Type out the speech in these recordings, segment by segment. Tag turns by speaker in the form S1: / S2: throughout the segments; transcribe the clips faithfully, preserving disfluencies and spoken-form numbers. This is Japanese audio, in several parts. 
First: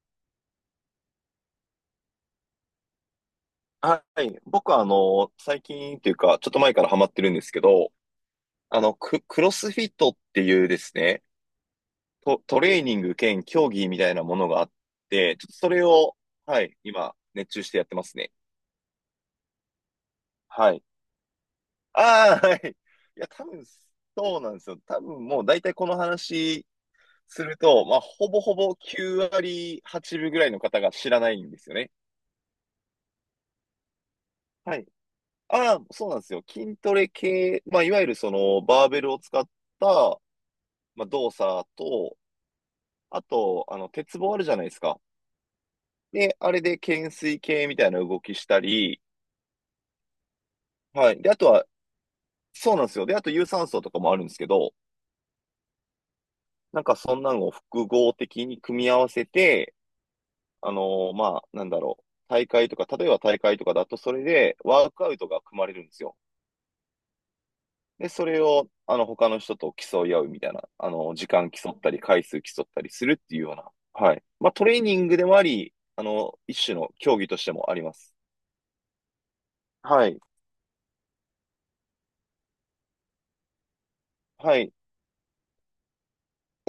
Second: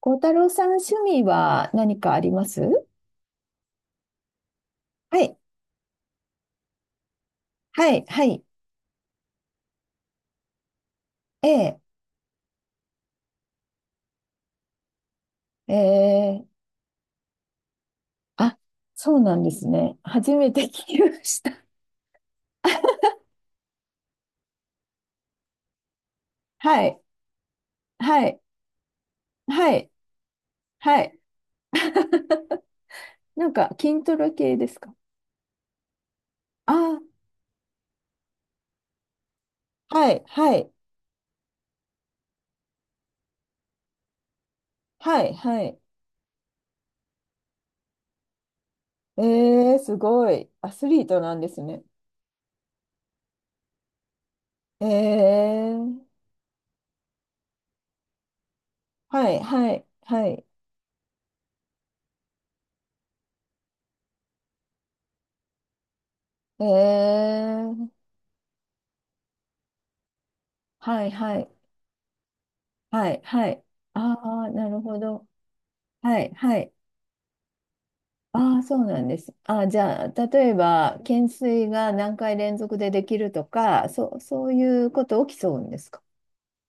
S1: 孝太郎さん、趣味は何かあります？
S2: はい。僕はあ
S1: は
S2: の、
S1: い、
S2: 最近っていうか、ちょっと前からハマってるんですけ
S1: は
S2: ど、
S1: い、はい。
S2: あの、ク、クロスフィットっていうですね、
S1: ええ。
S2: ト、トレーニング兼競技みたいなものがあって、ちょっとそ
S1: え
S2: れを、
S1: ー、
S2: はい、今、熱中してやってますね。
S1: あ、そうなんですね。初めて聞
S2: はい。
S1: きました。
S2: ああ、はい。いや、多分、そうなんですよ。多分もう大体この話
S1: はい、
S2: すると、まあ、
S1: は
S2: ほぼ
S1: い、
S2: ほぼきゅう
S1: は
S2: 割
S1: い、
S2: はちぶぐらいの方が
S1: は
S2: 知
S1: い。
S2: らないんですよね。
S1: なんか、筋トレ系で
S2: は
S1: す
S2: い。
S1: か？
S2: ああ、そうなんですよ。筋ト
S1: あ、
S2: レ系、まあ、いわゆるその、バーベルを使っ
S1: は
S2: た、
S1: い、はい、
S2: まあ、動作と、あと、あの、鉄棒あるじゃないですか。
S1: はい、はい。
S2: で、あれで懸垂系みたいな動きしたり、
S1: ええ、すごい。アスリー
S2: は
S1: ト
S2: い。で、
S1: な
S2: あ
S1: ん
S2: と
S1: です
S2: は、
S1: ね。
S2: そうなんですよ。で、あと有酸素とかもあるんですけど、
S1: ええ、
S2: なんかそんなのを複合的に組み合わせ
S1: はい、は
S2: て、
S1: い、はい。
S2: あのーまあ、なんだろう。大会とか、例えば大会とかだと、それでワークアウトが組まれるんですよ。
S1: ええ、
S2: で、それを、あの、他の人と競い合うみたいな、あ
S1: はい、
S2: の、時
S1: は
S2: 間
S1: い、
S2: 競ったり、回数競ったりす
S1: は
S2: る
S1: い、
S2: っていう
S1: は
S2: よう
S1: い。
S2: な、は
S1: あ
S2: い。ま
S1: あ、
S2: あ、ト
S1: な
S2: レ
S1: る
S2: ーニ
S1: ほ
S2: ングで
S1: ど。
S2: もあり、あ
S1: はい、
S2: の、
S1: は
S2: 一
S1: い。
S2: 種の競技としてもあります。
S1: ああ、そうなんです。あ、じゃ
S2: は
S1: あ、
S2: い。
S1: 例えば、懸垂が何回連続でできるとか、そう、そう
S2: はい。
S1: いうこと起きそうんですか？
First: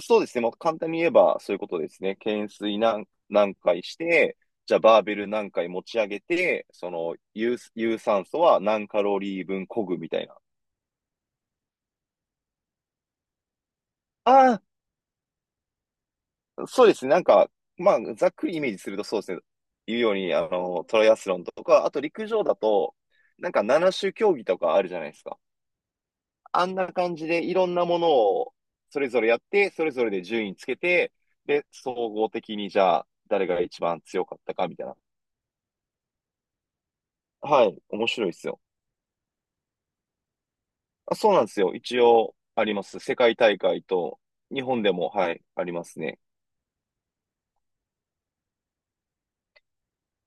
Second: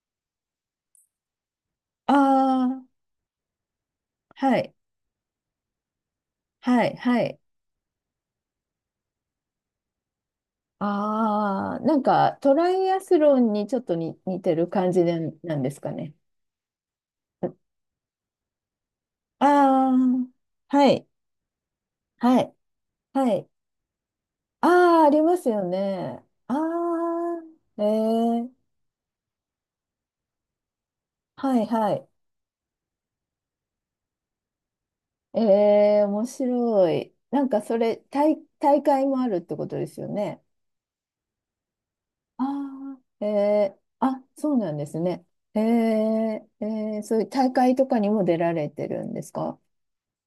S2: そうですね。もう簡単に言えばそういうことです
S1: あ
S2: ね。懸垂
S1: あ、
S2: 何、何回して、
S1: は
S2: じ
S1: い、
S2: ゃあバーベル何回持ち上げて、
S1: は
S2: そ
S1: い、
S2: の
S1: はい。
S2: 有、有酸素は何カロリー分漕ぐみたいな。
S1: ああ、なんか、トライアスロンにちょっとに似て
S2: あ
S1: る感じでなんですかね。
S2: あ、そうですね。なんか、まあ、ざっくりイメージするとそうですね。
S1: あ
S2: 言
S1: あ、
S2: うように、あの、
S1: は
S2: トラ
S1: い、
S2: イアスロンとか、あと陸
S1: は
S2: 上
S1: い、
S2: だと、
S1: はい。
S2: なんかなな種競技と
S1: あ
S2: かあるじゃ
S1: あ、
S2: な
S1: あ
S2: いで
S1: り
S2: す
S1: ま
S2: か。
S1: すよね。あ
S2: あんな感じ
S1: あ、
S2: でいろん
S1: え
S2: なもの
S1: え、
S2: をそれぞれやって、それぞれで順位つけて、
S1: はい、
S2: で、
S1: はい。
S2: 総合的にじゃあ誰が一番強かったかみたいな。
S1: ええ、面白い。なんか
S2: はい、
S1: それ、
S2: 面白いで
S1: 大、
S2: すよ。
S1: 大会もあるってことですよね。
S2: あ、そうなんですよ。一応
S1: あ
S2: あります。世
S1: あ、え
S2: 界大
S1: え、
S2: 会と、
S1: あ、そう
S2: 日
S1: なん
S2: 本
S1: で
S2: で
S1: す
S2: も、
S1: ね。
S2: はい、
S1: え
S2: ありますね。
S1: え、ええ、そういう大会とかにも出られてるんですか？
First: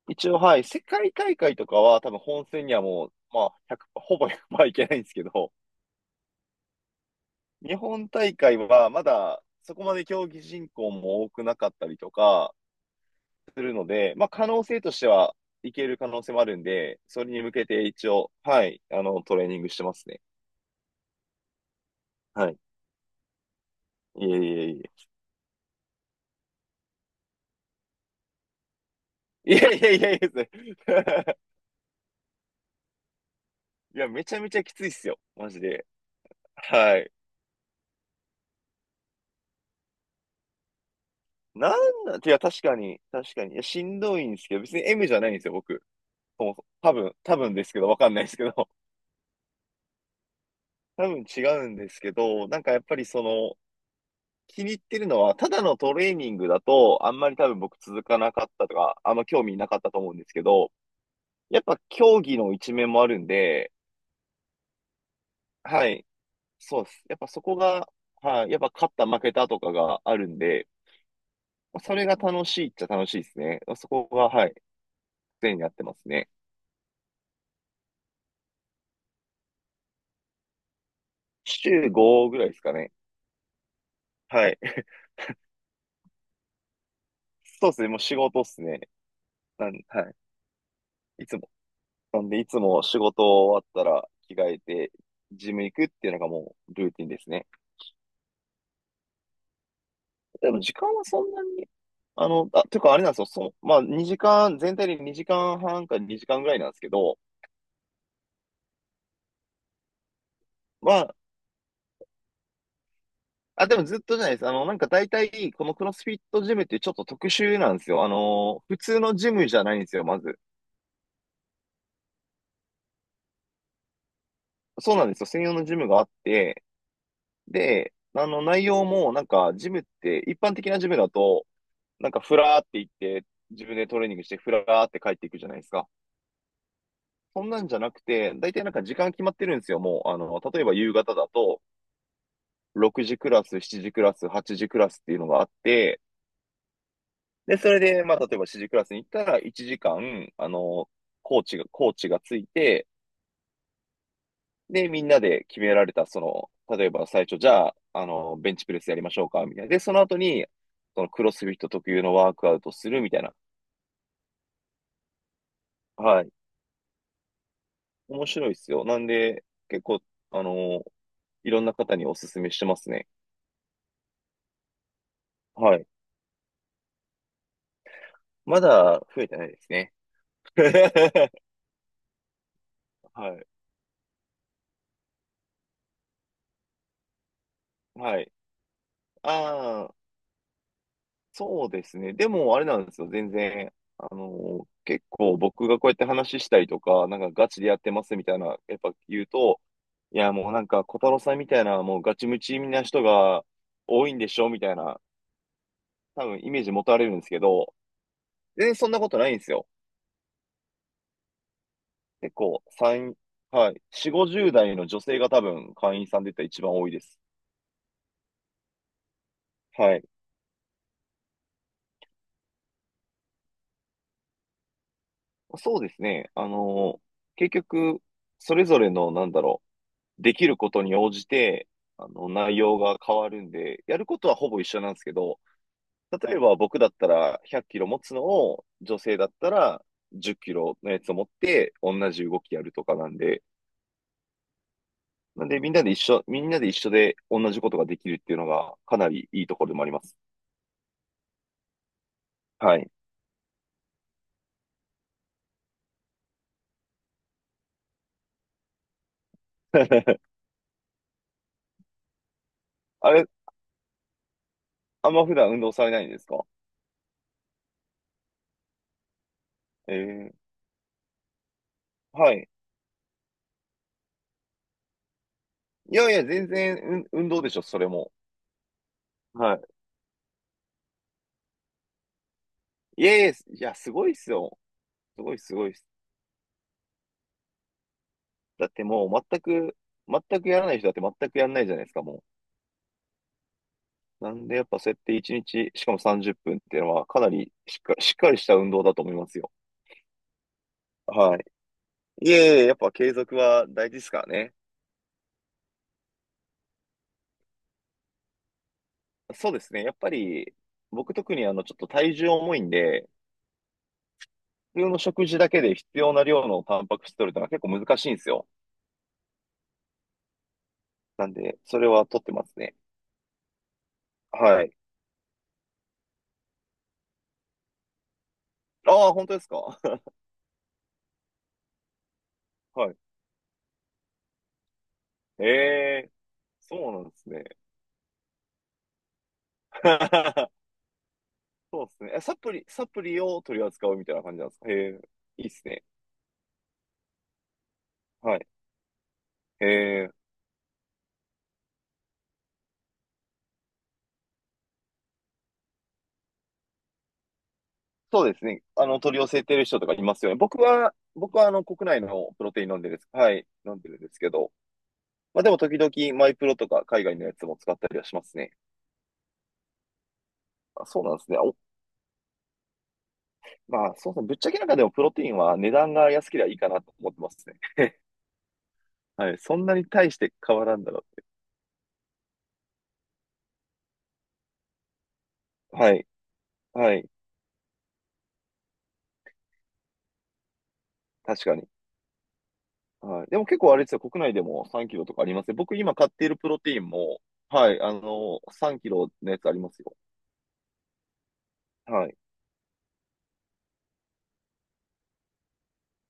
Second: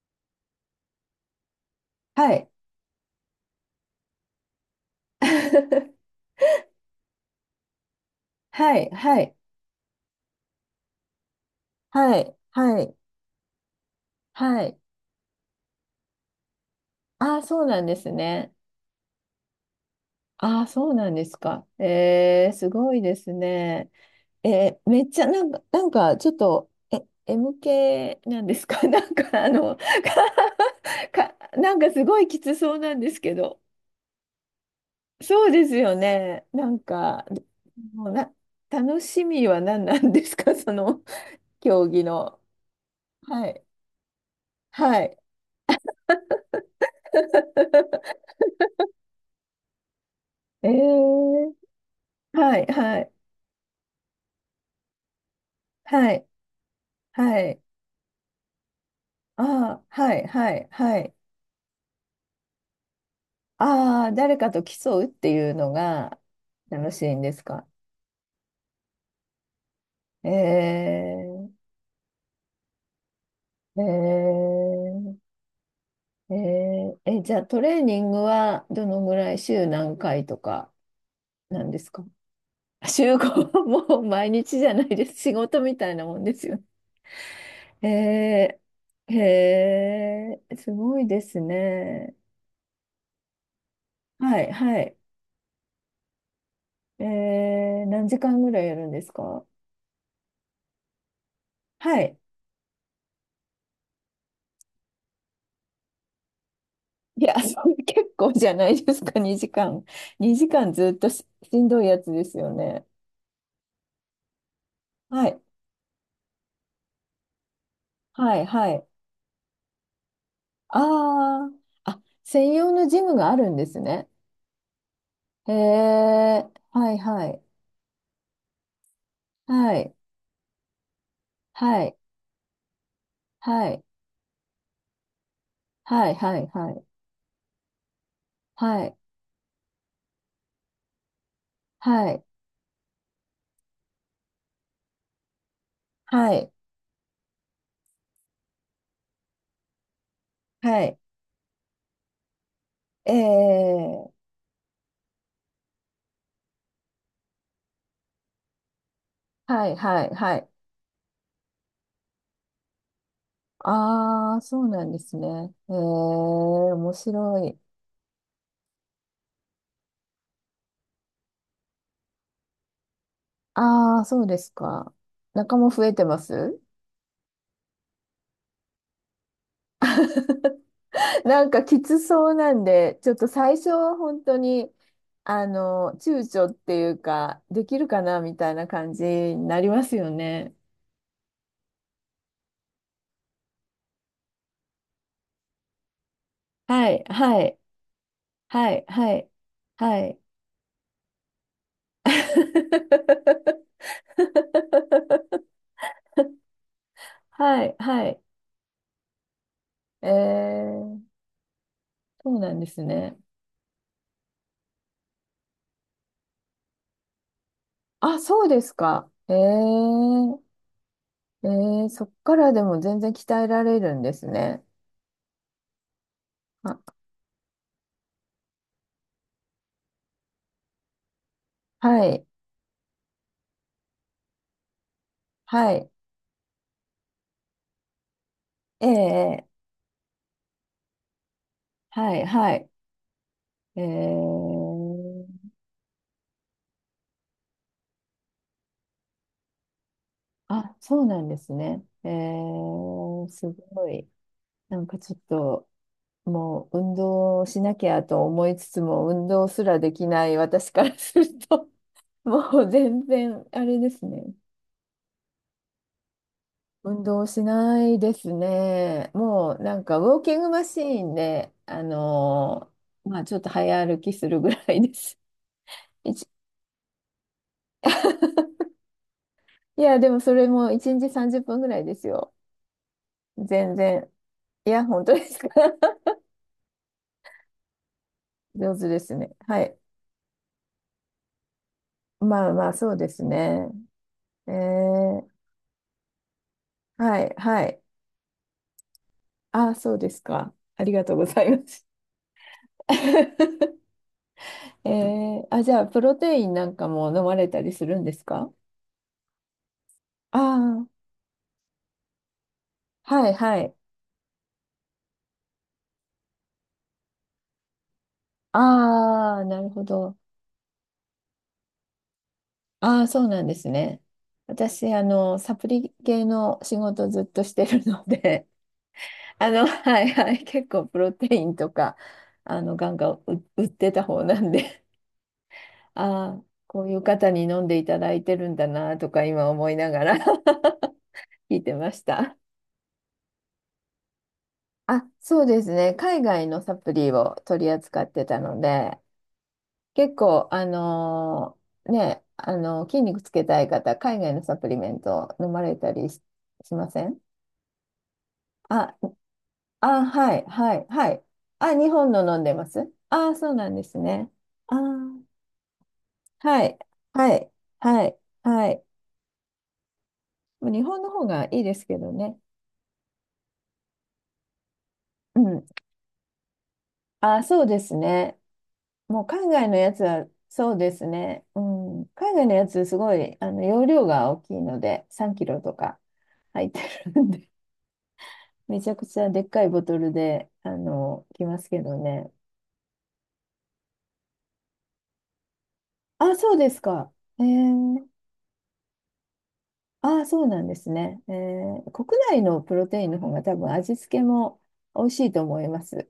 S2: 一応、はい、世界大会とかは多分
S1: は
S2: 本
S1: い。
S2: 戦にはもう、まあ、いちほぼ行いけないんですけど、日本大会
S1: は
S2: は
S1: い、
S2: ま
S1: はい、
S2: だそこまで競技人口も多くなかったりと
S1: はい、
S2: か
S1: はい、
S2: するので、まあ、可
S1: は
S2: 能
S1: い。
S2: 性としてはいける可能性もあるんで、それ
S1: あ
S2: に
S1: あ、
S2: 向
S1: そ
S2: け
S1: うな
S2: て
S1: んで
S2: 一
S1: す
S2: 応、
S1: ね。
S2: はい、あの、トレーニングしてますね。
S1: ああ、そうなんですか。え
S2: は
S1: え、
S2: い。
S1: すごいですね。
S2: いえいえ
S1: え
S2: い
S1: ーめ
S2: え。
S1: っちゃなんか、なんかちょっと、え、m 系なんですか？ なんかあ
S2: いえ
S1: の、
S2: いえいえい
S1: か、か
S2: え。
S1: なんかすごいきつそうなんですけど。
S2: いや、めちゃめちゃきついっすよ。
S1: そ
S2: マ
S1: う
S2: ジ
S1: です
S2: で。
S1: よね。なん
S2: はい。
S1: か、もうな、楽しみは何なんですか？ その、
S2: な
S1: 競技
S2: んなん、い
S1: の。
S2: や、確かに、確か
S1: は
S2: に。いや、
S1: い。
S2: しんどいんですけど、別に
S1: は
S2: M じ
S1: い。
S2: ゃないんですよ、僕。そもそも多分、多分ですけど、わかんないですけど。
S1: え
S2: 多分違
S1: ー、
S2: うんですけど、
S1: は
S2: なん
S1: い、
S2: かやっぱ
S1: は
S2: り
S1: い、
S2: その、気に入ってるのは、ただのトレ
S1: は
S2: ー
S1: い、
S2: ニングだと、あんまり
S1: は
S2: 多分
S1: い。
S2: 僕続かなかったとか、あんま
S1: あ
S2: 興味なかっ
S1: あ、
S2: たと思う
S1: は
S2: んで
S1: い、
S2: すけ
S1: はい、
S2: ど、
S1: はい。
S2: やっぱ競技の一面もあるんで、
S1: ああ、誰かと競うっていうの
S2: はい、
S1: が
S2: そうで
S1: 楽し
S2: す。
S1: い
S2: やっ
S1: ん
S2: ぱ
S1: で
S2: そ
S1: す
S2: こ
S1: か？
S2: が、はい、やっぱ勝った負けたとかがあるんで、
S1: えー、
S2: それが楽しいっちゃ楽しいですね。
S1: え
S2: そこが、はい、
S1: ー、
S2: 常にやってますね。
S1: えー、え、じゃあトレーニングはどのぐらい、週何回とかなんで
S2: 週
S1: すか？
S2: ごぐらいですか
S1: あ、
S2: ね。
S1: 週ご、もう毎
S2: は
S1: 日
S2: い。
S1: じゃな いです。仕事みたいなもんですよ
S2: そうですね。もう仕事っ
S1: ね。
S2: すね。
S1: えー、
S2: なん、はい。
S1: えー、すごいで
S2: いつ
S1: す
S2: も。
S1: ね。
S2: なんで、いつも仕事終わったら着
S1: は
S2: 替
S1: い、
S2: え
S1: は
S2: て、
S1: い。
S2: ジム行くっていうのがもうルーテ
S1: え
S2: ィンですね。
S1: ー、何時間ぐらいやるんですか？
S2: でも時間はそんなに、
S1: はい。
S2: あの、あ、ていうかあれなんですよ。そう、まあにじかん、全体でにじかんはんかにじかんぐらいなんですけど、
S1: いや、それ結構じゃないですか、にじかん。にじかんず
S2: ま
S1: っと
S2: あ、
S1: し、しんどいやつですよね。
S2: あ、でもずっとじゃないです。あの、なんか大
S1: はい、
S2: 体、このクロスフィットジムってちょっと特殊なんですよ。あ
S1: はい、
S2: の、
S1: は
S2: 普
S1: い。
S2: 通のジムじゃないんですよ、まず。
S1: ああ、あ、専用のジムがあるんですね。
S2: そうなんですよ。専
S1: へ
S2: 用のジムがあっ
S1: え、
S2: て、
S1: はいはい、
S2: で、あの内容もなんかジ
S1: は
S2: ムっ
S1: い、
S2: て一般的なジムだと
S1: はい、
S2: なんかフラーって行って自
S1: は
S2: 分
S1: い、
S2: でトレーニングしてフラーって帰っていくじゃないですか。
S1: はい、はい、
S2: そんなんじゃなくて、大体なんか
S1: は
S2: 時
S1: い、
S2: 間決まってるんですよ。もう、あの、例えば夕方だと
S1: はい、はい、
S2: ろくじクラス、しちじクラス、はちじクラスっていうのがあって、
S1: はい、
S2: で、それで、まあ、例えばしちじクラスに行ったらいちじかん、あ
S1: は
S2: の、
S1: い、
S2: コーチが、コーチがついて、
S1: ええ、
S2: で、みんなで決められた、その、例えば最初、じゃあ、あの、ベンチプレスやりましょうか、みたい
S1: は
S2: な。
S1: い、
S2: で、その
S1: はい、
S2: 後
S1: は
S2: に、
S1: い。
S2: そのクロスフィット特有のワークアウトするみたいな。
S1: ああ、そうなんですね。ええ、
S2: はい。
S1: 面白い。
S2: 面白いですよ。なんで、結構、あの、いろんな方にお勧めしてますね。
S1: ああ、そうですか。仲間
S2: は
S1: 増
S2: い。
S1: えてます？
S2: まだ増えてないですね。
S1: なんかきつそうなんで、ちょっと
S2: はい。
S1: 最初は本当に、あの、躊躇っていうか、できるか
S2: は
S1: な
S2: い。
S1: みたいな感じになりま
S2: ああ、
S1: すよね。
S2: そうですね。でも、あれなんですよ。全然、あの、結構僕がこうやって話したりと
S1: はい、
S2: か、なんか
S1: は
S2: ガ
S1: い、
S2: チでやってますみたいな、
S1: は
S2: やっ
S1: い、
S2: ぱ
S1: は
S2: 言う
S1: い、
S2: と、
S1: は
S2: い
S1: い。
S2: や、もうなんか、小太郎さんみたいな、もうガチムチな人が 多いんでしょみたいな、多分イメージ持たれるんですけ
S1: は
S2: ど、
S1: い、はい。
S2: 全然そんなことないんですよ。
S1: えー、そ
S2: 結
S1: うなん
S2: 構、
S1: です
S2: 三
S1: ね。
S2: はい、よんじゅう、ごじゅう代の女性が多分会員さんで言ったら一番多いです。
S1: あ、そうですか。え
S2: はい。
S1: ー、えー、そっからでも全然鍛えられるんですね。
S2: そうですね。あ
S1: あ、
S2: の、結局、それぞれの、なんだろう、できることに応じて、
S1: は
S2: あ
S1: い、
S2: の、内容が変わるんで、やることはほぼ一緒なんですけど、
S1: はい、
S2: 例えば僕だったらひゃっキロ持つのを、女性だっ
S1: ええ、
S2: たらじゅっキロのやつを持って同
S1: は
S2: じ
S1: い、
S2: 動
S1: は
S2: きや
S1: い。
S2: るとかなんで、
S1: えー、
S2: なんでみんなで一緒、みんなで一緒で同じことができるっていうのがかなりいいところでもあります。
S1: あ、そうなんですね。え
S2: はい。
S1: ー、すごい。なんかちょっと、もう運動しなきゃと思いつつも、運動すらできな い私からすると、もう全
S2: あれ、
S1: 然、あれですね。
S2: あんま普段運動されないんですか？
S1: 運動しないですね。もうなんかウォー
S2: え
S1: キングマシーンで、あ
S2: ー、はい。
S1: のーまあちょっと早歩きするぐらいです。
S2: いやい
S1: い
S2: や、
S1: ち
S2: 全然運運動でしょ、それも。はい。
S1: いや、でもそれもいちにちさんじゅっぷんぐらいですよ。
S2: いやいや、いや、
S1: 全
S2: すご
S1: 然。
S2: いっすよ。
S1: いや、本当
S2: す
S1: で
S2: ご
S1: す
S2: い
S1: か。
S2: すごいっす。だっ
S1: 上
S2: て
S1: 手で
S2: も
S1: す
S2: う
S1: ね。
S2: 全
S1: は
S2: く、
S1: い。
S2: 全くやらない人だって全くやらないじゃないですか、もう。
S1: まあまあ、そうですね。
S2: なん
S1: え
S2: でやっぱそうやって
S1: ー、
S2: 一日、しかもさんじゅっぷんっぷんっていうのはか
S1: は
S2: な
S1: い、
S2: り
S1: は
S2: しっ
S1: い。
S2: か、しっかりした運動だと思いますよ。
S1: あ、そうですか。ありがとうご
S2: は
S1: ざ
S2: い。
S1: います。
S2: いえいえ、やっぱ継続は 大事ですからね。
S1: えー、あ、じゃあ、プロテインなんかも飲まれたりするんですか？
S2: そうですね。やっぱ
S1: あ
S2: り
S1: あ、ー、
S2: 僕特にあのちょっと体重重いんで、
S1: はい、はい。
S2: 普通の食事だけで必要な量のタンパク質取るのが結構難しいんですよ。
S1: ああ、なるほど。
S2: なんで、それは取ってますね。
S1: ああ、そうなんですね。
S2: はい。
S1: 私、あの、サプリ系の仕事ずっとしてるので、
S2: ああ、本当 です
S1: あの、
S2: か？
S1: は い、はい。結構、プロテインとか、あの、ガ
S2: は
S1: ン
S2: い。
S1: ガン売売ってた方なんで。
S2: ええ、
S1: ああ、こ
S2: そ
S1: う
S2: う
S1: い
S2: な
S1: う
S2: んです
S1: 方に
S2: ね。
S1: 飲んでいただいてるんだなとか今思いながら 聞いて
S2: そう
S1: ま
S2: で
S1: し
S2: すね。えサ
S1: た。
S2: プリ、サプリを取り扱うみたいな感じなんですか？へ
S1: あ、
S2: え、
S1: そ
S2: い
S1: う
S2: いっ
S1: で
S2: す
S1: す
S2: ね。
S1: ね。海外のサプリを取り扱って
S2: は
S1: た
S2: い。
S1: ので、
S2: へえ。
S1: 結構、あのーね、あの筋肉つけたい方、海外のサプリメント飲まれたりし、しません？
S2: そうですね。あ
S1: あ、
S2: の、取り寄せてる人とかい
S1: あ、
S2: ますよね。
S1: はい、
S2: 僕
S1: はい、
S2: は、
S1: はい。
S2: 僕はあの、
S1: あ、
S2: 国
S1: 日
S2: 内
S1: 本
S2: の
S1: の飲
S2: プ
S1: ん
S2: ロ
S1: で
S2: テイ
S1: ま
S2: ン飲んで
S1: す。
S2: るんです。は
S1: あ、
S2: い、
S1: そうな
S2: 飲
S1: ん
S2: ん
S1: で
S2: でる
S1: す
S2: んですけ
S1: ね。
S2: ど。
S1: あー、
S2: まあでも時々マイプロ
S1: は
S2: と
S1: い、
S2: か海外のや
S1: は
S2: つ
S1: い、
S2: も使ったりは
S1: は
S2: し
S1: い、
S2: ますね。
S1: はい。もう日
S2: あ、そ
S1: 本
S2: う
S1: の
S2: なんで
S1: 方
S2: すね。
S1: が
S2: お、
S1: いいですけどね。
S2: まあそうですね。ぶっちゃけなんかでもプロテイン
S1: う
S2: は
S1: ん、
S2: 値段が安ければいいかなと思ってま
S1: あ、
S2: すね。
S1: そうですね。もう
S2: はい。
S1: 海
S2: そん
S1: 外
S2: な
S1: の
S2: に
S1: やつ
S2: 大し
S1: は、
S2: て変わ
S1: そう
S2: らん
S1: で
S2: だろ
S1: すね。うん。海外のやつ、すごい、あの、容量が大きいので、さんキロと
S2: う。は
S1: か
S2: い。
S1: 入って
S2: はい。
S1: るんで、めちゃくちゃでっかいボトルで、あの、
S2: 確
S1: 来
S2: か
S1: ま
S2: に。
S1: すけどね。
S2: はい。でも結構あれですよ。国内でもさんキロとかありますね。僕今買ってい
S1: あ、
S2: るプ
S1: そう
S2: ロ
S1: で
S2: テイ
S1: す
S2: ン
S1: か。
S2: も、
S1: え
S2: はい。あ
S1: ー、
S2: の、さんキロのやつありますよ。
S1: あ、そうなんですね。えー、
S2: は
S1: 国
S2: い。
S1: 内のプロテインの方が多分味付けも美味しいと思います。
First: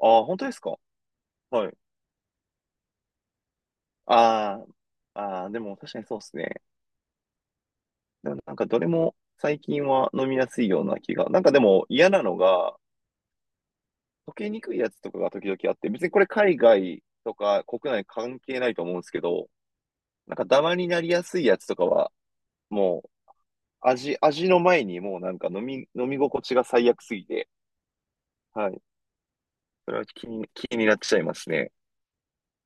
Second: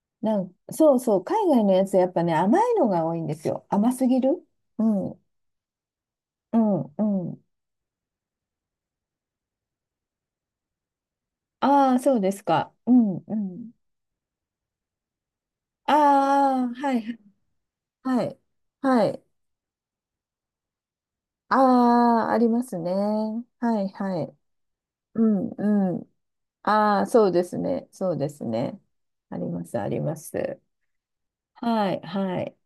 S2: ああ、本
S1: な
S2: 当で
S1: ん、
S2: すか？
S1: そうそう、海外
S2: は
S1: の
S2: い。
S1: やつ、やっぱね、甘いのが多いんですよ。甘すぎる。
S2: あ
S1: う
S2: あ、
S1: ん
S2: ああ、でも確かにそうです
S1: う
S2: ね。
S1: ん。うん、
S2: でもなんかどれも最近は飲みやすいような気が。なんかでも
S1: ああ、
S2: 嫌
S1: そう
S2: な
S1: で
S2: の
S1: すか。
S2: が、
S1: うんうん。
S2: 溶けにくいやつとかが時々あって、別にこれ海
S1: ああ、は
S2: 外
S1: い、
S2: とか国内
S1: はい、
S2: 関係ないと思うんで
S1: は
S2: すけ
S1: い。
S2: ど、なんかダマになりやすいやつとかは、
S1: ああ、ありますね。
S2: もう
S1: はい、
S2: 味、
S1: はい。
S2: 味の前にもう
S1: う
S2: なん
S1: ん
S2: か飲み、
S1: う
S2: 飲
S1: ん。
S2: み心地が最
S1: あ
S2: 悪
S1: あ、
S2: すぎ
S1: そうで
S2: て、
S1: すね。そうです
S2: は
S1: ね。
S2: い。
S1: あります、あ
S2: それ
S1: り
S2: は
S1: ま
S2: 気に、
S1: す。
S2: 気になっちゃいますね。
S1: はい、はい。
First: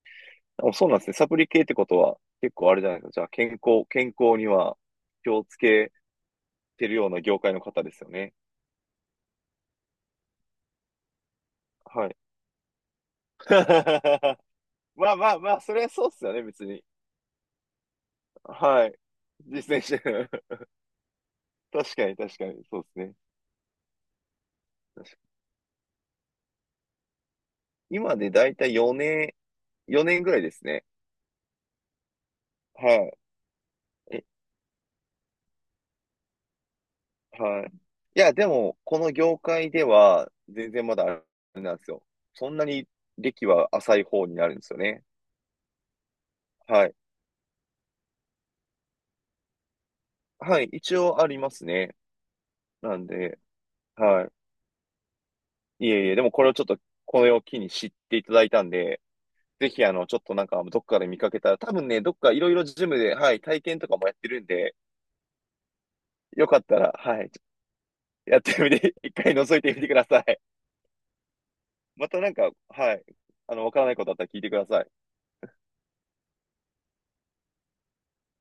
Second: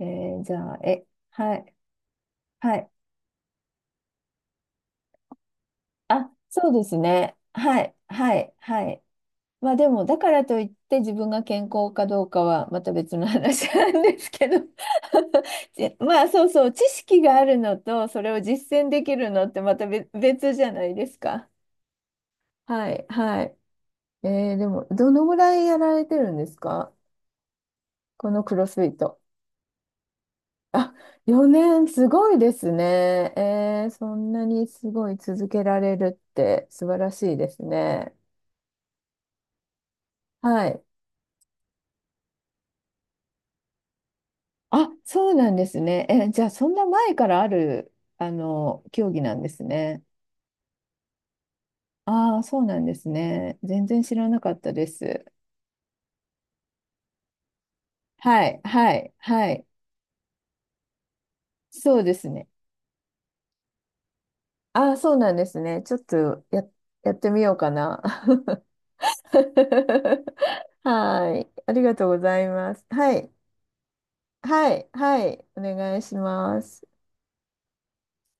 S1: えーじ
S2: あ、
S1: ゃあ、
S2: そうなんで
S1: え、
S2: すね。サプリ
S1: は
S2: 系って
S1: い、
S2: ことは結構あ
S1: は
S2: れじ
S1: い。
S2: ゃないですか。じゃあ健康、健康には気をつけ
S1: あ、そうで
S2: てる
S1: す
S2: ような
S1: ね。
S2: 業界の
S1: は
S2: 方で
S1: い、
S2: すよね。
S1: はい、はい。まあでも、だからといって自分が健康か
S2: はい。
S1: どうかはまた別の 話なんで
S2: ま
S1: すけど。
S2: あまあまあ、それは
S1: じ
S2: そうっ
S1: ま
S2: す
S1: あ
S2: よね、
S1: そうそ
S2: 別
S1: う、知
S2: に。
S1: 識があるのと、それを実
S2: は
S1: 践
S2: い。
S1: できるのってま
S2: 実践
S1: た
S2: し
S1: 別、
S2: てる。
S1: 別じゃないですか。
S2: 確かに確かに、そうで
S1: は
S2: す
S1: い、
S2: ね。
S1: はい。えーでも、
S2: 確
S1: ど
S2: か
S1: のぐらいやられてるんですか？
S2: に今で
S1: この
S2: だ
S1: ク
S2: いた
S1: ロ
S2: い
S1: スフィット。
S2: よねん、よねんぐらいですね。
S1: あ、よねん、すごいです
S2: は
S1: ね。えーそ
S2: い。え、
S1: んなにすごい続けられるって素晴らしいです
S2: はい。
S1: ね。
S2: いや、でも、この業界では、
S1: は
S2: 全
S1: い。
S2: 然まだあれなんですよ。そんなに歴は浅い方になるんですよ
S1: あ、
S2: ね。
S1: そうなんですね。え、じゃあ、そん
S2: は
S1: な
S2: い。
S1: 前からある、あの、競技なんですね。
S2: はい、一応ありますね。
S1: ああ、そうなんで
S2: なん
S1: す
S2: で、
S1: ね。全然知ら
S2: は
S1: なかったです。
S2: い。いえいえ、でもこれをちょっと、これを機に知っていただ
S1: は
S2: い
S1: い、
S2: たん
S1: は
S2: で、
S1: い、はい。
S2: ぜひ、あの、ちょっとなんか、どっかで見かけたら、多分
S1: そ
S2: ね、
S1: う
S2: ど
S1: で
S2: っ
S1: す
S2: かい
S1: ね。
S2: ろいろジムで、はい、体験とかもやってるんで、
S1: ああ、そうなんですね。ちょっと
S2: よか
S1: や、
S2: ったら、
S1: やっ
S2: は
S1: て
S2: い、
S1: みようかな。
S2: やってみて、一回覗いてみてください。
S1: はい。ありがとう
S2: ま
S1: ご
S2: たなん
S1: ざい
S2: か、
S1: ます。
S2: はい、
S1: はい、
S2: あの、わからないことあったら聞いてくだ
S1: は
S2: さ
S1: い、
S2: い。
S1: はい。お願いします。